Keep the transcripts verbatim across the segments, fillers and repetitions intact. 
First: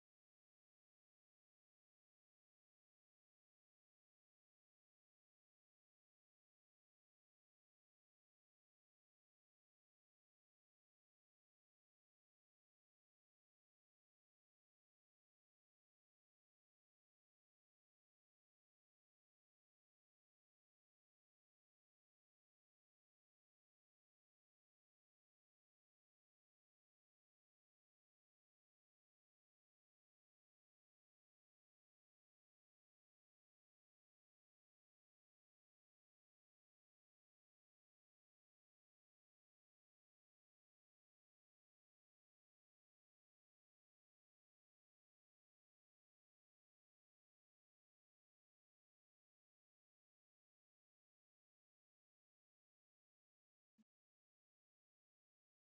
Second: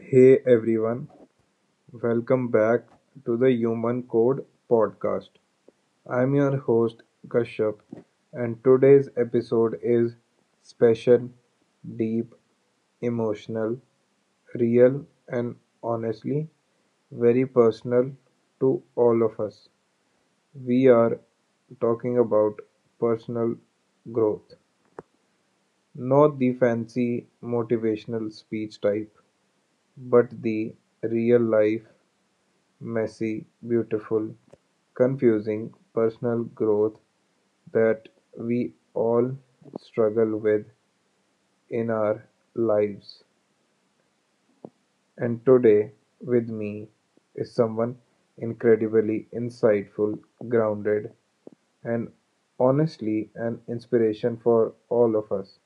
Hey everyone, welcome back to the Human Code podcast. I'm your host Kashyap, and today's episode is special, deep, emotional, real, and honestly very personal to all of us. We are talking about personal growth, not the fancy motivational speech type, but the real life messy, beautiful, confusing personal growth that we all struggle with in our lives. And today, with me, is someone incredibly insightful, grounded, and honestly an inspiration for all of us.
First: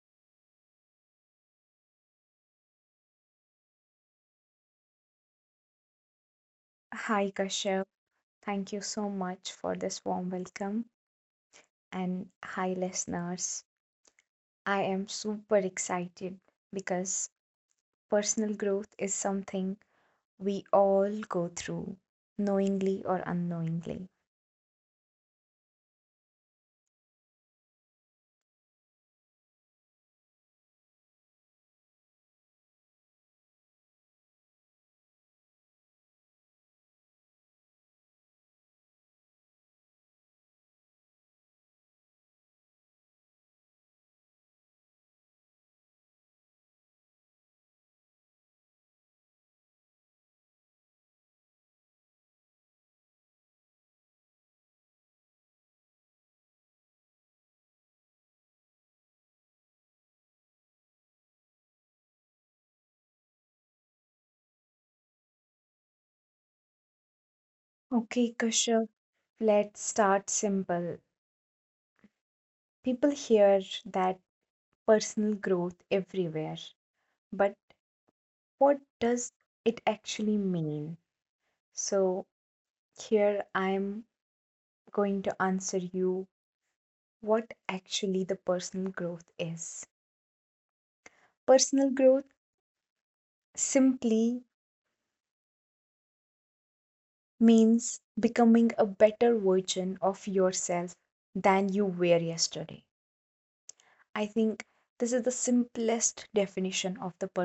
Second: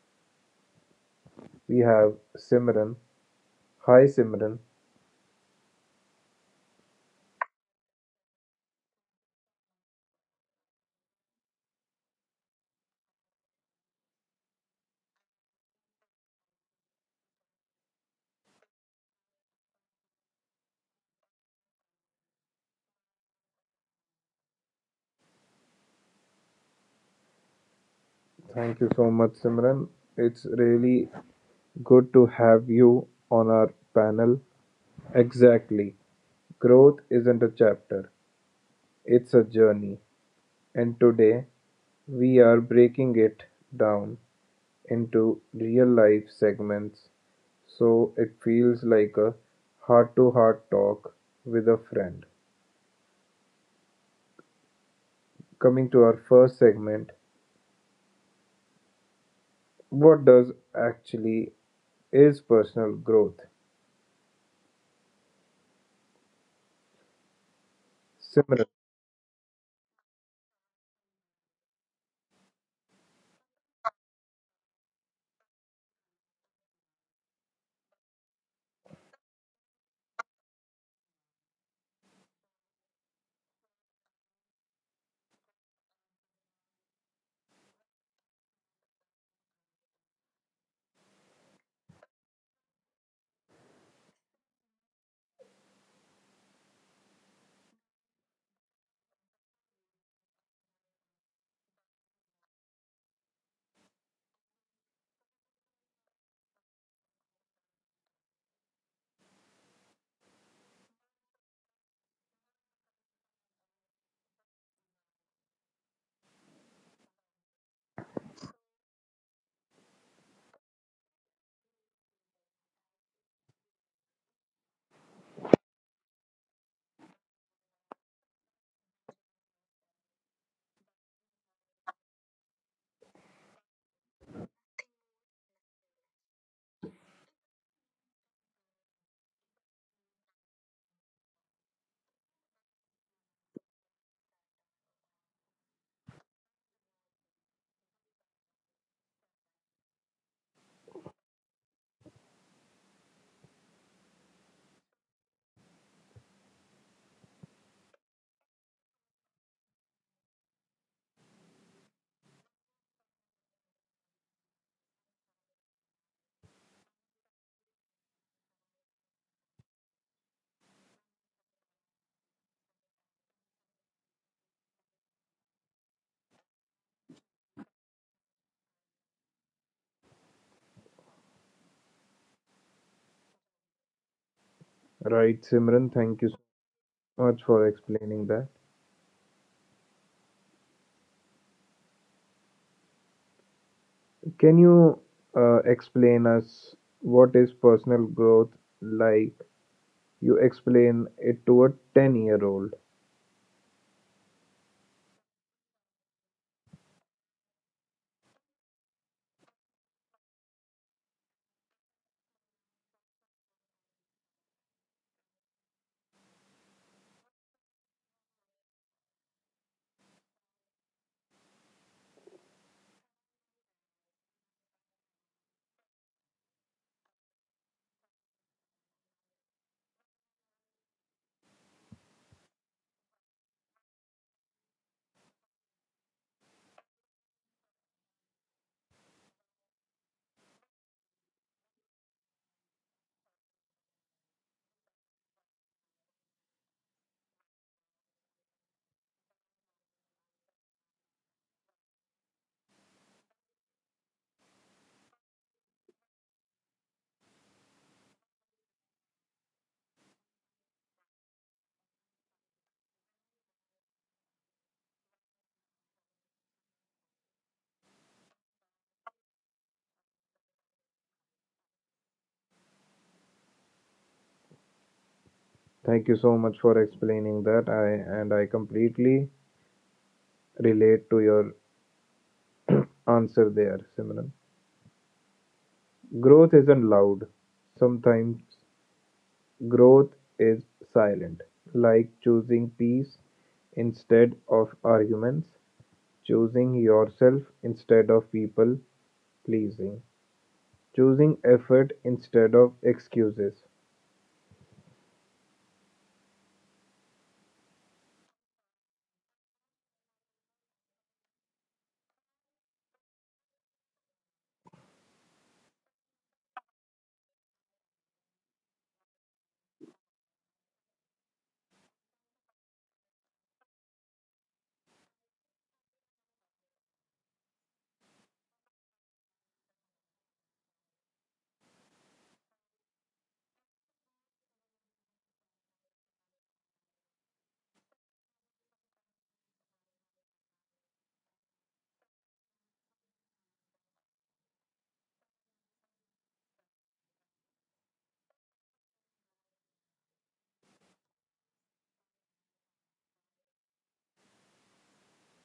We have Simran. Hi, Simran. Hi, Kashyap. Thank you so much for this warm welcome. And hi, listeners. I am super excited because personal growth is something we all go through, knowingly or unknowingly. Thank you so much, Simran. It's really good to have you on our panel. Exactly. Growth isn't a chapter, it's a journey. And today, we are breaking it down into real life segments so it feels like a heart to heart talk with a friend. Coming to our first segment, what does actually is personal growth? Okay, Simran, Kashyap, let's start simple. People hear that personal growth everywhere, but what does it actually mean? So, here I'm going to answer you what actually the personal growth is. Personal growth simply means becoming a better version of yourself than you were yesterday. I think this is the simplest definition of the right? Simran, thank you so much for explaining that. Can you uh, explain us what is personal growth like you explain it to a ten year old? Thank you so much for explaining that. I and I completely relate to your answer there, Simran. Growth isn't loud. Sometimes growth is silent, like choosing peace instead of arguments, choosing yourself instead of people pleasing, choosing effort instead of excuses.